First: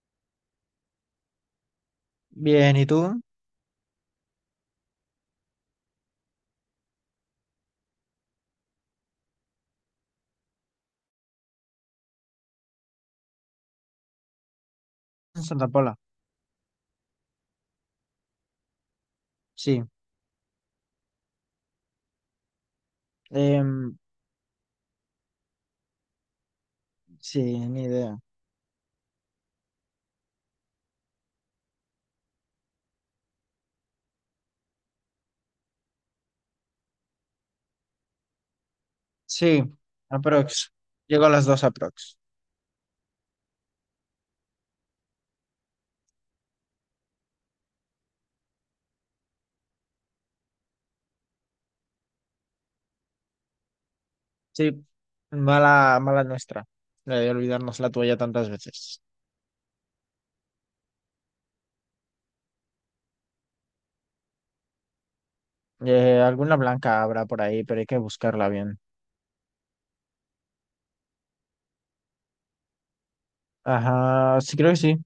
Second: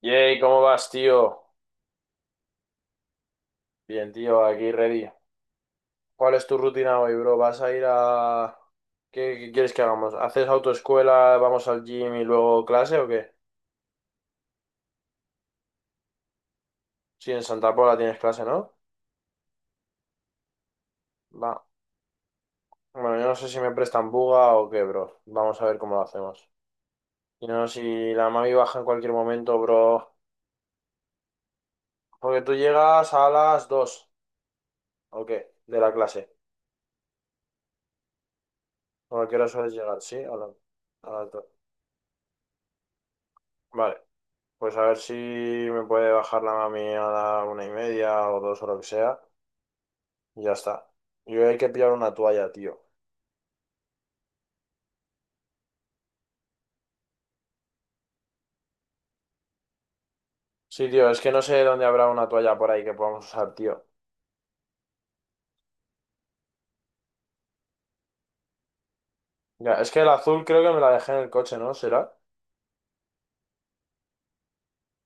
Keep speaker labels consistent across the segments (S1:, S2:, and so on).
S1: Yay, ¿cómo vas, tío?
S2: Bien, ¿y tú?
S1: Bien, tío, aquí ready. ¿Cuál es tu rutina hoy, bro? ¿Vas a ir a... ¿Qué quieres que hagamos? ¿Haces autoescuela, vamos al gym y luego clase o qué?
S2: En Santa Pola.
S1: Sí, en Santa Pola tienes clase, ¿no?
S2: Sí.
S1: Va. Bueno, yo no sé si me
S2: Em,
S1: prestan buga o qué, bro. Vamos a ver cómo lo hacemos.
S2: sí,
S1: Y no,
S2: ni
S1: si
S2: idea.
S1: la mami baja en cualquier momento, bro. Porque tú llegas a las 2, ¿o qué? De la clase. ¿O a qué hora
S2: Sí,
S1: sueles llegar? ¿Sí?
S2: aprox.
S1: A
S2: Llego
S1: las
S2: a
S1: 2.
S2: las dos aprox.
S1: Vale. Pues a ver si me puede bajar la mami a la una y media o dos o lo que sea. Y ya está. Yo hay que pillar una toalla, tío.
S2: Sí, mala, mala nuestra. La de olvidarnos la tuya tantas veces.
S1: Sí, tío, es que no sé dónde habrá una toalla por ahí que podamos usar, tío.
S2: Alguna blanca habrá por ahí, pero hay que buscarla bien.
S1: Ya, es que el azul creo que me la dejé en el coche, ¿no? ¿Será?
S2: Ajá, sí, creo que sí.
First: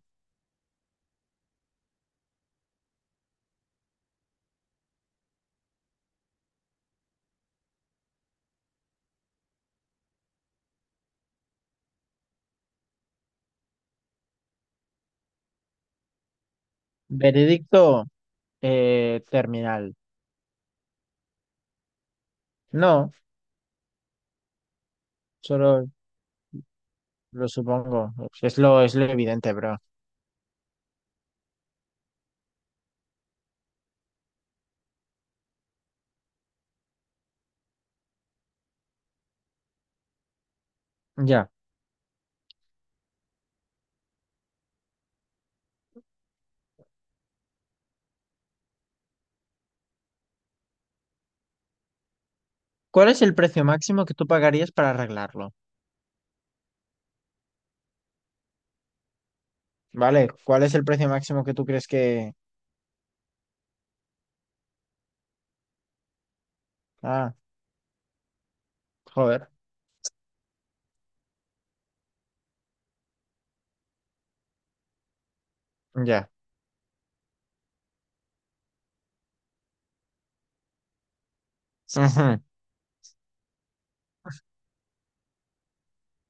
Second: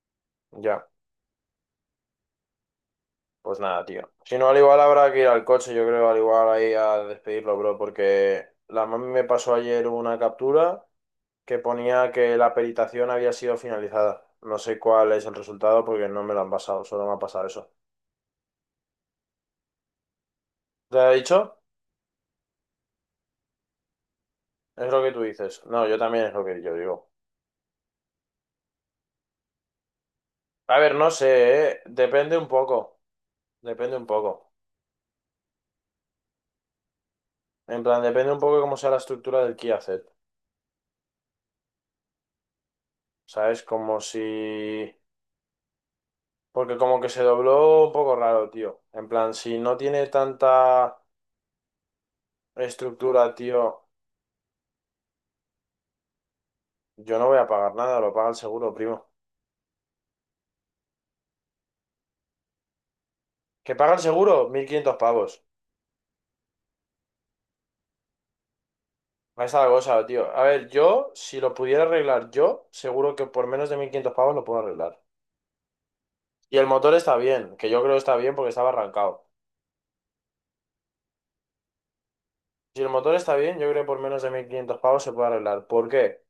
S1: Ya, pues nada, tío. Si no, al igual habrá que ir al coche, yo creo, al igual ahí a despedirlo, bro, porque la mami me pasó ayer una captura que ponía que la peritación había sido finalizada. No sé cuál es el resultado porque no me lo han pasado, solo me ha pasado eso.
S2: Veredicto, terminal.
S1: ¿Te ha dicho?
S2: No,
S1: Es lo que tú dices. No,
S2: solo
S1: yo también es lo que yo digo.
S2: lo supongo. Es lo evidente, bro.
S1: A ver, no sé, ¿eh? Depende un poco. Depende un poco. En plan, depende un poco de cómo sea la estructura del key asset.
S2: Ya.
S1: ¿Sabes? Como si... Porque como que se dobló un poco raro, tío. En plan, si no tiene tanta
S2: ¿Cuál es el
S1: estructura,
S2: precio
S1: tío,
S2: máximo que tú pagarías para arreglarlo?
S1: yo no voy a pagar nada, lo paga el seguro, primo.
S2: Vale, ¿cuál es el precio máximo que tú crees que...?
S1: ¿Que paga el seguro? 1.500 pavos.
S2: Ah,
S1: Ahí
S2: joder,
S1: está la cosa, tío. A ver, yo, si lo pudiera arreglar yo, seguro que por menos de 1.500 pavos lo puedo arreglar.
S2: ya.
S1: Y el motor está bien, que yo creo que está bien porque estaba arrancado.
S2: Ujú,
S1: Si el motor está bien, yo creo que por menos de 1500 pavos se puede arreglar. ¿Por qué?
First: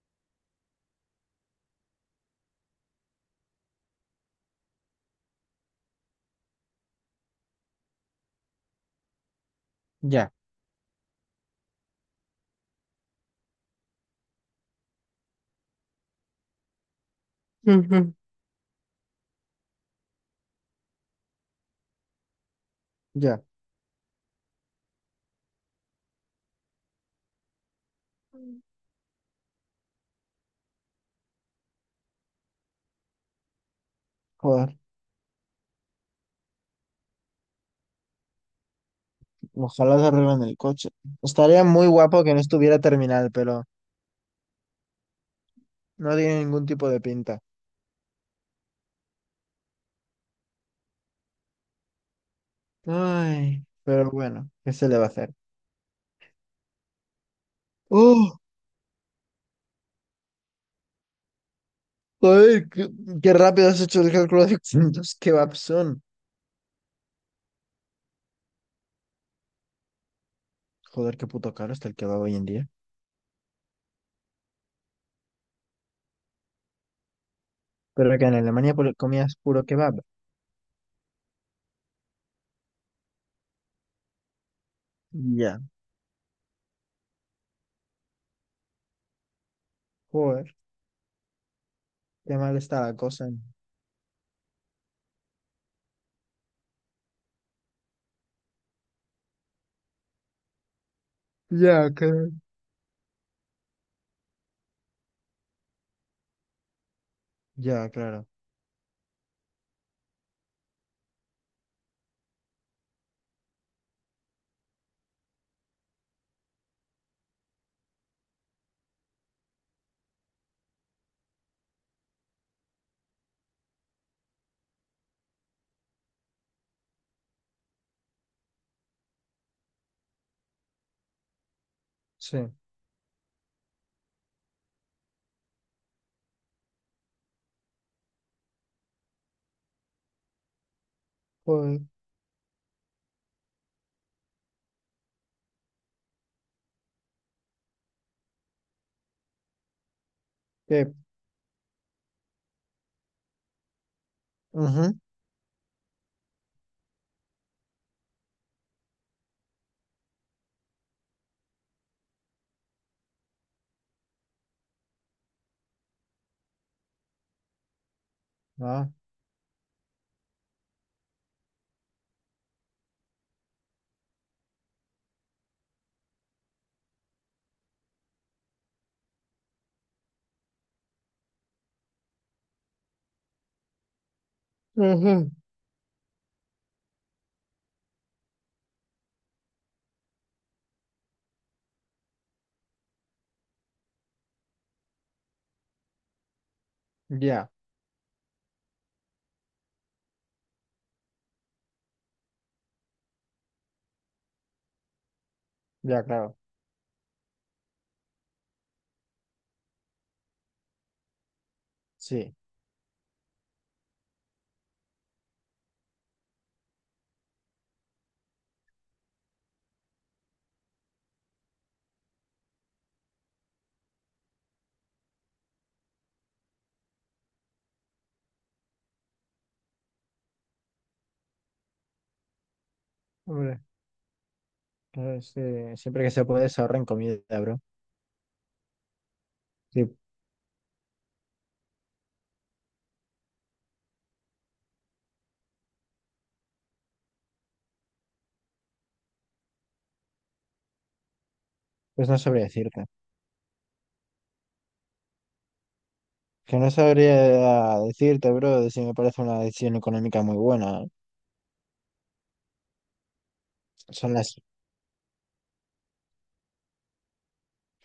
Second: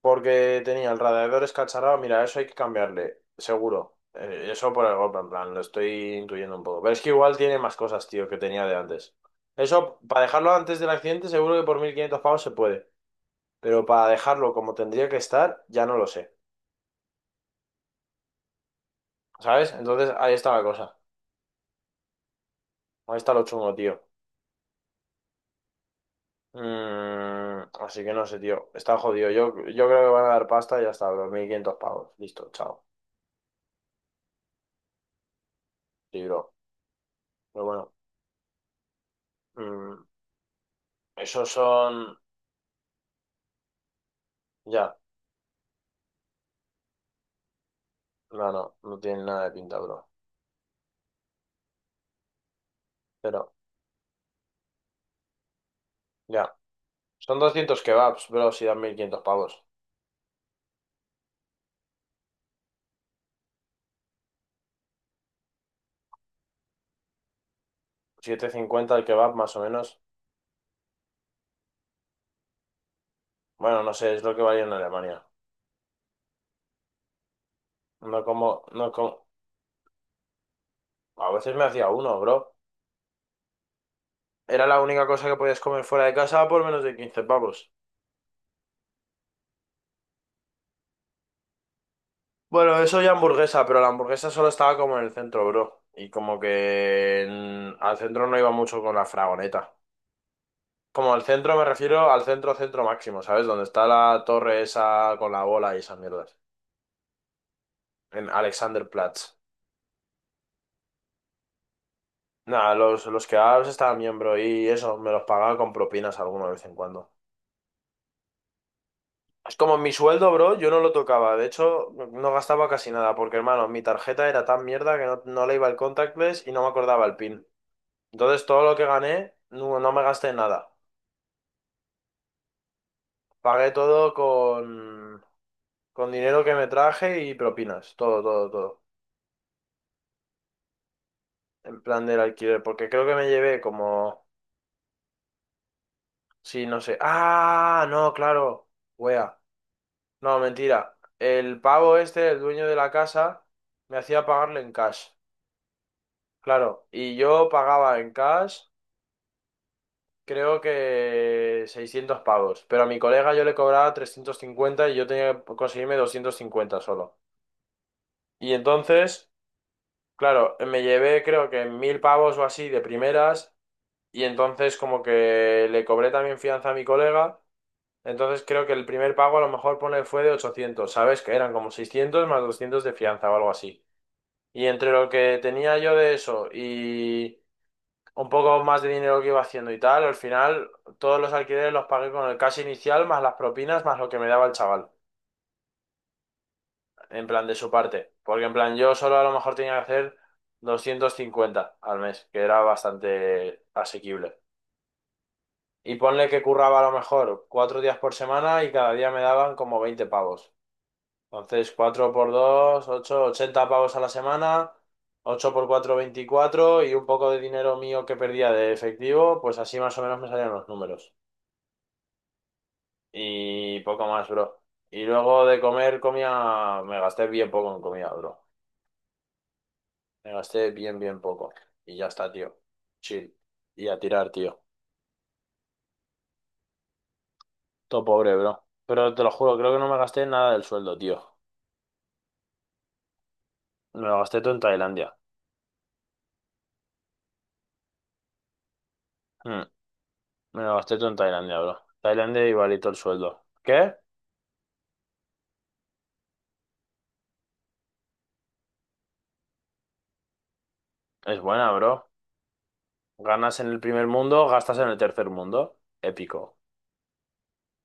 S1: Porque tenía el radiador escacharrado. Mira, eso hay que cambiarle, seguro. Eso por el golpe, en plan, lo estoy intuyendo un poco. Pero es que igual tiene más cosas, tío, que tenía de antes. Eso, para
S2: ya,
S1: dejarlo antes del accidente, seguro que por 1.500 pavos se puede. Pero para dejarlo como tendría que estar, ya no lo sé.
S2: ujú,
S1: ¿Sabes? Entonces ahí está la cosa. Ahí está
S2: ya.
S1: lo chungo, tío. Así que no sé, tío. Está jodido. Yo creo que van a dar pasta y ya está. 2.500 pavos. Listo, chao.
S2: Joder,
S1: Libro. Pero bueno,
S2: ojalá
S1: mm,
S2: se arreglen el coche.
S1: esos
S2: Estaría muy
S1: son...
S2: guapo que no estuviera terminal, pero
S1: Ya.
S2: no tiene ningún tipo de pinta.
S1: No, no. No tienen nada de pinta, bro. Pero,
S2: Ay, pero bueno, ¿qué se le va a hacer?
S1: ya. Son 200 kebabs,
S2: ¡Oh!
S1: bro, si dan 1.500 pavos.
S2: Joder, qué rápido has hecho el cálculo de cuántos kebabs son.
S1: 750 el kebab, más o menos.
S2: Joder, qué puto caro está el kebab hoy en día.
S1: Bueno, no sé, es lo que valía en Alemania.
S2: Pero
S1: No
S2: que en
S1: como...
S2: Alemania
S1: No como...
S2: comías puro kebab.
S1: A veces me hacía uno, bro. Era la única cosa que podías
S2: Ya.
S1: comer fuera de casa por menos de 15 pavos.
S2: Joder, qué mal
S1: Bueno,
S2: está la
S1: eso ya
S2: cosa.
S1: hamburguesa, pero la hamburguesa solo estaba como en el centro, bro. Y como que al centro no iba mucho con la fragoneta. Como al centro me
S2: Ya, que
S1: refiero al centro, centro máximo, ¿sabes? Donde está la torre esa con la bola y esas mierdas.
S2: Ya, claro.
S1: En Alexanderplatz. Nada, los kebabs estaban bien, bro. Y eso, me los pagaba con propinas alguna vez en cuando. Es como mi sueldo, bro, yo no lo tocaba. De hecho, no gastaba casi nada, porque hermano, mi tarjeta era tan mierda que no le iba el contactless y no me acordaba el PIN. Entonces todo lo que gané, no me gasté en nada.
S2: Sí.
S1: Pagué todo con dinero que me traje y propinas. Todo, todo, todo. En
S2: Joder.
S1: plan del alquiler. Porque creo que me llevé como... Sí, no sé. Ah, no, claro. Wea. No,
S2: Que
S1: mentira. El pavo este, el dueño de la casa, me hacía pagarle en
S2: ujú,
S1: cash. Claro. Y yo pagaba en cash, creo que 600 pavos. Pero a mi colega yo le cobraba 350 y yo tenía que conseguirme 250 solo. Y
S2: ah,
S1: entonces, claro, me llevé creo que 1.000 pavos o así de primeras y entonces como que le cobré también fianza a mi colega. Entonces creo que el primer pago a lo mejor pone fue de 800, ¿sabes? Que eran como 600 más 200 de fianza o algo así. Y entre lo
S2: ujú,
S1: que tenía yo de eso y un poco más de dinero que iba haciendo y tal, al final todos los alquileres los pagué con el cash inicial más las propinas más lo que me daba el chaval. En plan
S2: ya,
S1: de su parte, porque en plan yo solo a lo mejor tenía que hacer 250 al mes, que era bastante asequible. Y
S2: ya,
S1: ponle
S2: claro.
S1: que curraba a lo mejor 4 días por semana y cada día me daban como 20 pavos. Entonces, cuatro por
S2: Sí.
S1: 2 ocho, 80 pavos a la semana, 8 por 4 24 y un poco de dinero mío que perdía de efectivo, pues así más o menos me salían los números. Y poco más, bro. Y luego de comer comía, me gasté bien poco en comida, bro. Me gasté bien, bien poco. Y ya está, tío. Chill.
S2: Hombre,
S1: Y a tirar, tío.
S2: claro, es que siempre que se puede se ahorra en comida, bro.
S1: Todo pobre, bro. Pero te lo juro, creo que
S2: Sí,
S1: no me gasté nada del sueldo, tío. Me lo gasté todo en Tailandia. Mm, me lo gasté todo en Tailandia, bro.
S2: pues no sabría
S1: Tailandia
S2: decirte.
S1: igualito el sueldo. ¿Qué?
S2: Que no sabría decirte, bro, de si me parece una decisión económica muy buena.
S1: Es buena, bro. Ganas en el primer
S2: Son las.
S1: mundo, gastas en el tercer mundo. Épico.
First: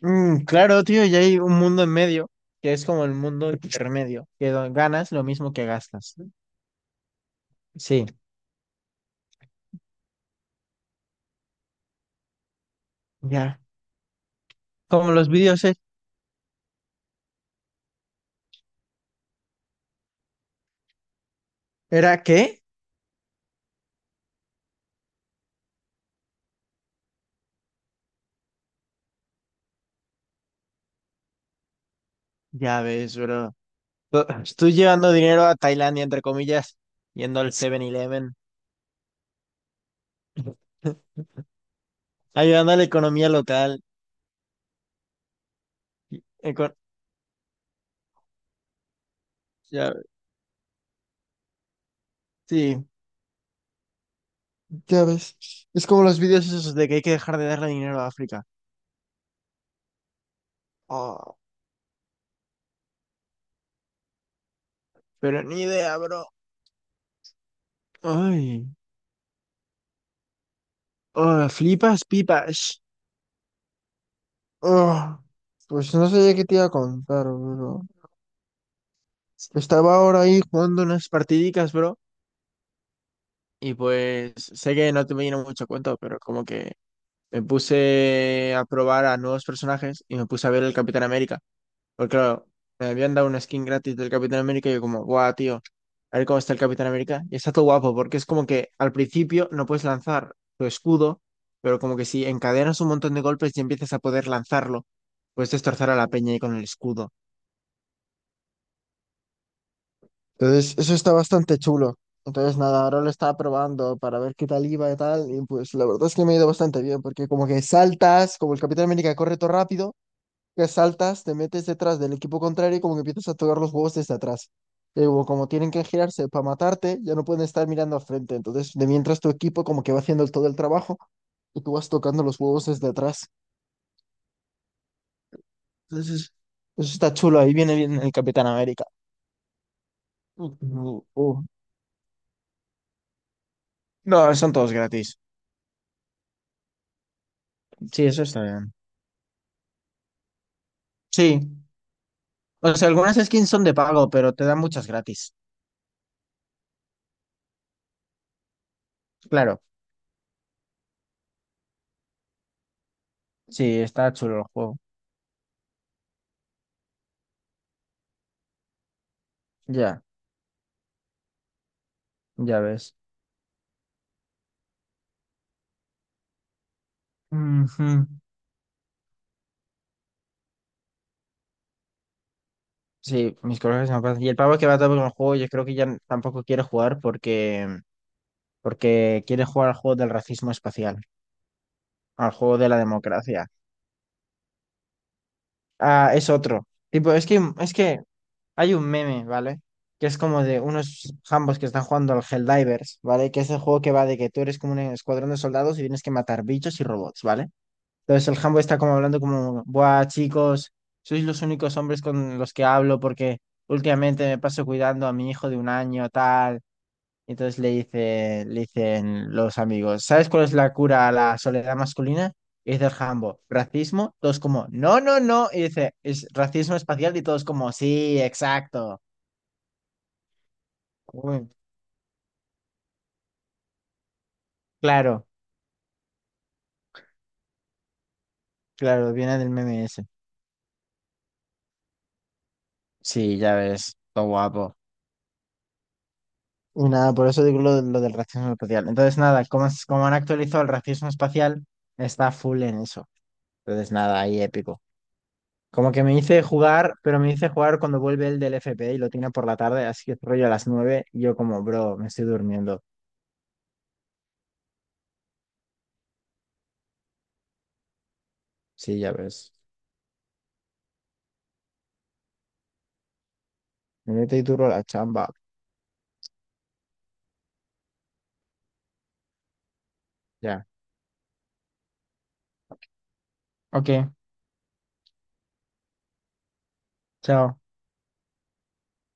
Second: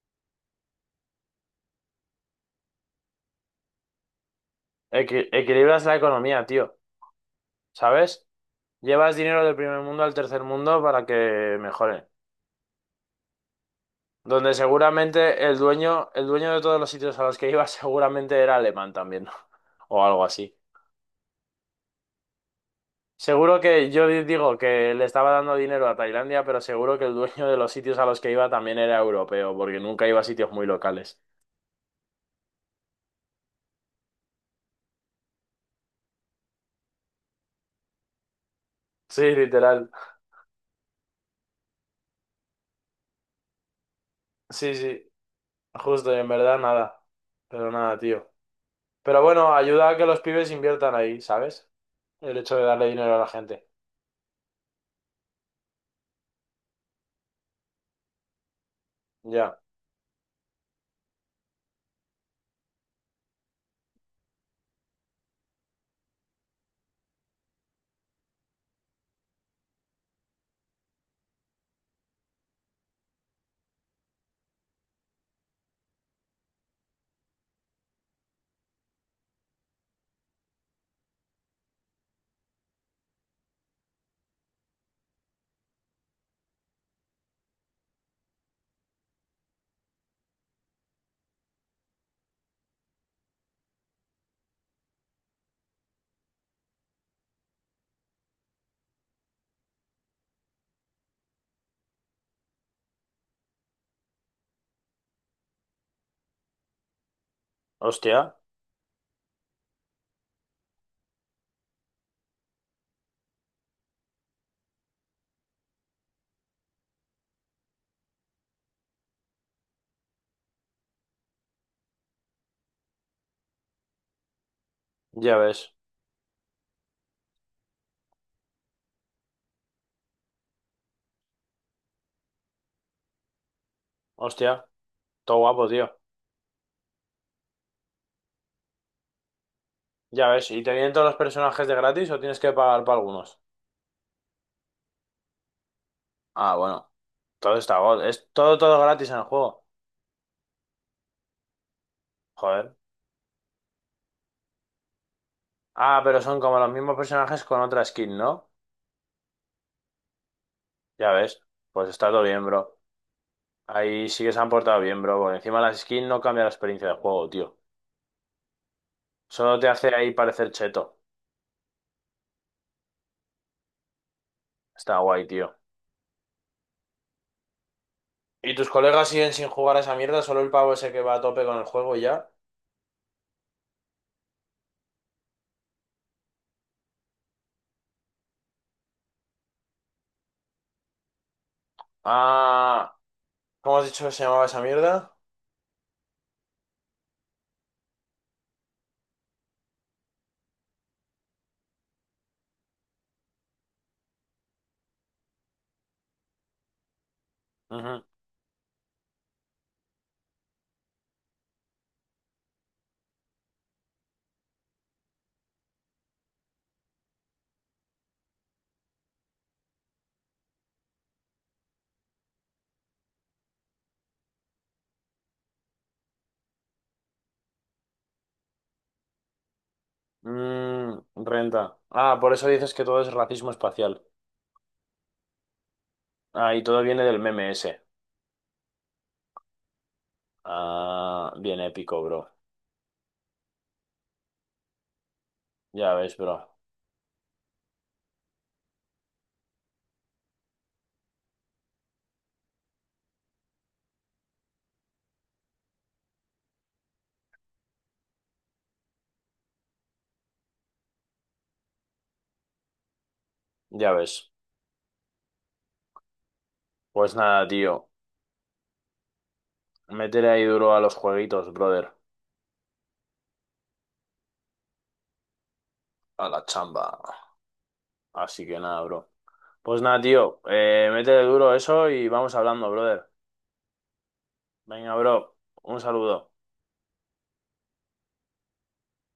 S2: Mm, claro, tío, y hay un mundo en medio, que es como el mundo intermedio, que ganas lo mismo que
S1: Equilibras la
S2: gastas.
S1: economía, tío.
S2: Sí,
S1: ¿Sabes? Llevas dinero del primer mundo al tercer mundo para que mejore.
S2: ya.
S1: Donde
S2: Como los
S1: seguramente
S2: vídeos, ¿eh?
S1: el dueño de todos los sitios a los que iba seguramente era alemán también, o algo así.
S2: ¿Era qué?
S1: Seguro que yo digo que le estaba dando dinero a Tailandia, pero seguro que el dueño de los sitios a los que iba también era europeo, porque nunca iba a sitios muy locales.
S2: Ya ves, bro. Tú tú llevando dinero a Tailandia, entre comillas, yendo al 7-Eleven
S1: Sí, literal.
S2: ayudando a la economía local.
S1: Sí, sí, justo, y
S2: y-
S1: en verdad
S2: eco-
S1: nada. Pero nada, tío. Pero bueno, ayuda
S2: ya-
S1: a que los pibes inviertan ahí, ¿sabes? El hecho de
S2: sí,
S1: darle dinero a la gente.
S2: ya ves. Es como los vídeos esos de que hay que dejar de darle dinero a África.
S1: Ya.
S2: Oh, pero ni idea, bro. Ay, oh, flipas pipas. Oh, pues no sé qué te iba a contar, bro. Estaba ahora ahí jugando unas partidicas, bro. Y pues sé que no te viene mucho a cuento, pero como que me puse a probar a nuevos personajes y me puse a ver el Capitán América. Porque claro, me habían dado una skin gratis del Capitán América y yo como, guau, tío, a ver cómo está el Capitán América. Y está todo guapo porque es como que al principio no puedes lanzar tu escudo, pero como que si encadenas un montón de golpes y empiezas a poder lanzarlo, puedes destrozar a la peña ahí con el escudo.
S1: Hostia,
S2: Entonces, eso está bastante chulo. Entonces, nada, ahora lo estaba probando para ver qué tal iba y tal. Y pues la verdad es que me ha ido bastante bien, porque como que saltas, como el Capitán América corre todo rápido. Que saltas, te metes detrás del equipo contrario y como que empiezas a tocar los huevos desde atrás. Y luego,
S1: ya
S2: como tienen
S1: ves.
S2: que girarse para matarte, ya no pueden estar mirando al frente. Entonces, de mientras tu equipo como que va haciendo todo el trabajo y tú vas tocando los huevos desde atrás.
S1: Hostia, todo guapo, tío.
S2: Entonces, eso está chulo. Ahí viene bien el Capitán América.
S1: Ya
S2: Uh,
S1: ves, ¿y te vienen
S2: uh,
S1: todos los
S2: uh.
S1: personajes de gratis o tienes que pagar para algunos?
S2: No, son todos gratis.
S1: Ah, bueno, todo está god.
S2: Sí, eso
S1: Es
S2: está
S1: todo,
S2: bien.
S1: todo gratis en el juego.
S2: Sí. O
S1: Joder.
S2: sea, algunas skins son de pago, pero te dan muchas gratis.
S1: Ah, pero son como los mismos personajes con otra skin, ¿no?
S2: Claro.
S1: Ya ves, pues está todo bien, bro.
S2: Sí,
S1: Ahí
S2: está
S1: sí que
S2: chulo
S1: se
S2: el
S1: han
S2: juego.
S1: portado bien, bro, porque encima las skins no cambia la experiencia del juego, tío. Solo te hace
S2: Ya,
S1: ahí parecer cheto.
S2: ya ves.
S1: Está guay, tío.
S2: Ujú.
S1: ¿Y tus colegas siguen sin jugar a esa mierda? ¿Solo el pavo ese que va a tope con el juego y ya?
S2: Sí, mis colegas se pasan. Y el pavo que va todo con el juego, yo creo que ya tampoco quiere jugar porque, quiere jugar al juego del racismo espacial, al juego de la
S1: Ah,
S2: democracia.
S1: ¿cómo has dicho que se llamaba esa mierda?
S2: Ah, es otro. Tipo, es que hay un meme, ¿vale? Que es como de unos jambos que están jugando al Helldivers, ¿vale? Que es el juego que va de que tú eres como un escuadrón de soldados y tienes que matar bichos y robots, ¿vale? Entonces el jambo está como hablando como, buah, chicos, sois los únicos hombres con los que hablo porque últimamente me paso cuidando a mi hijo de un año, tal. Entonces le dice, le dicen los amigos, ¿sabes cuál es la cura a la soledad masculina? Y dice el Jambo, racismo, todos como, no, no, no. Y dice, es racismo espacial y todos como, sí, exacto.
S1: Mm,
S2: Uy,
S1: renta. Ah, por eso dices que todo es racismo espacial.
S2: claro,
S1: Ah, y todo viene del meme ese.
S2: claro, viene del meme ese.
S1: Ah, bien épico, bro.
S2: Sí, ya ves, todo guapo.
S1: Ya ves, bro.
S2: Y nada, por eso digo lo del racismo espacial. Entonces nada, como han actualizado el racismo espacial, está full en eso. Entonces nada, ahí épico. Como que me dice jugar, pero me dice jugar cuando vuelve el del FP y lo tiene por la tarde, así que rollo a las 9 y yo como, bro, me estoy durmiendo.
S1: Ya ves. Pues nada, tío.
S2: Sí, ya ves.
S1: Métele ahí duro a los jueguitos, brother.
S2: Me mete y duro la chamba.
S1: A la chamba. Así que nada, bro. Pues nada, tío.
S2: Ya.
S1: Métele duro eso y vamos hablando, brother.
S2: Ok,
S1: Venga, bro. Un saludo.
S2: chao.